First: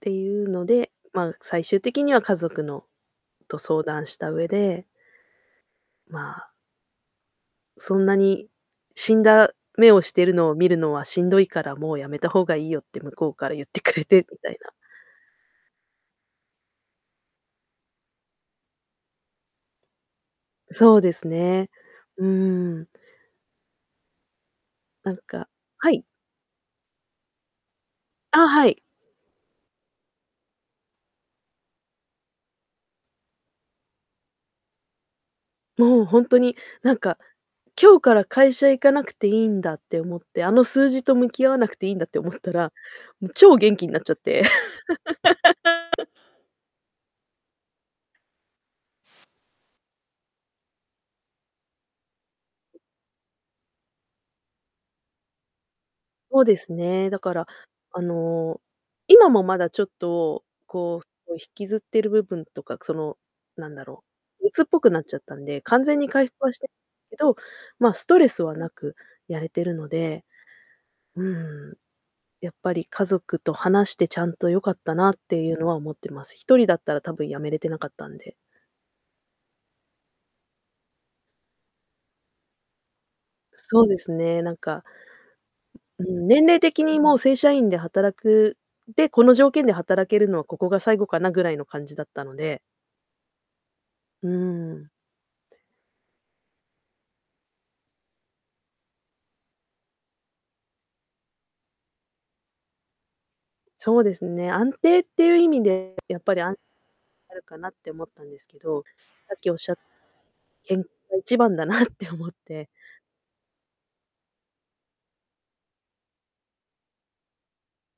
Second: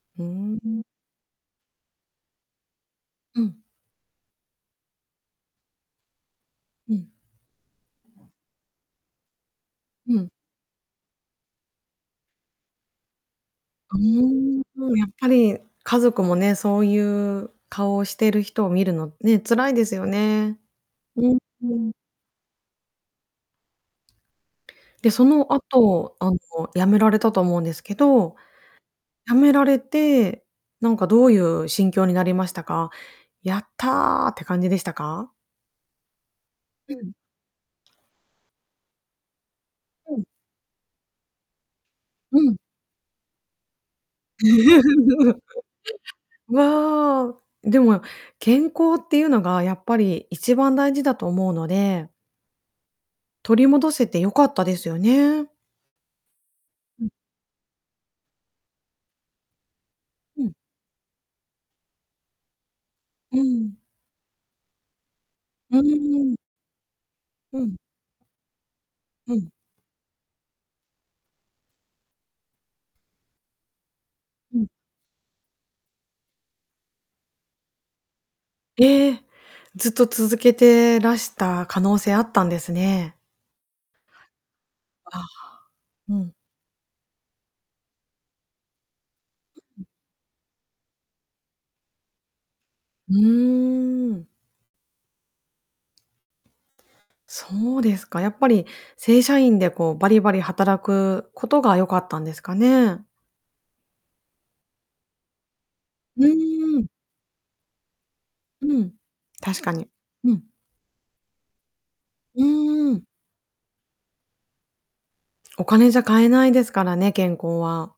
ってふいうーのん。で、まあ、最終的には家族のうん。と、相談した上でまあうん。「そんな [unintelligible] に死んだ目をしうてん。るのを見るのはしんどいから、もうやめた方がいいよ」って向こうから言ってくうれて、みたいーん、な。そう、やっぱり家族もね、そうゆう顔をしてる人を見るのね、辛いですよね。そうですうん、うね。ん。うーん。で、なんそのかはい。後、あの、辞められたと思うんですけど、あ、はい。辞められて、なんかどうゆう心境になりましたか？「やった！」って感じでしたか？もうほんとに、なうんん。か、今日から会社行かなくていいんだって思うっん。て、あの数字と向き合わなくていいんだって思っうたん。ら、も、超元気になっちゃって。わあ、でも、健康ってゆうのがやっぱり一番大事だと思うので取り戻せてよかったですよね。そうですうね、ん。だから、あの、今もまだちょっうと、ん。こう、お引きずってる部分とか、その、うーなんん。だろう、鬱っぽくなっちゃったんで、うんう完全に回んうん。復はしてけど、うん。ま、ストレスはなくうやれん。てるので、うーん。やっぱり家族と話して、ちゃんと、う良ん。かったなってゆうのは思ってます。一人だったらたぶん、辞めれてなかったんで。ええ。ずっと続けてらした可能性あったんですね。そうですね、なんかああ、ううん、ん。年齢的に、もう、正社員で働くで、この条件でうん。働けるのはここが最後かなぐらいの感じだったのでうーん。うーん。そうですか。やっぱり正社員でこうバリバリ働くことが良かったんですかね。そうですね、安定ってゆう意味でやうっぱり、あんーん。あるかなって思ったんですけうど、ん、さっきおっ確しかゃっに、うん。けんが一番だなって思っうて。ーん。お金じゃ買えないですからね、健康は。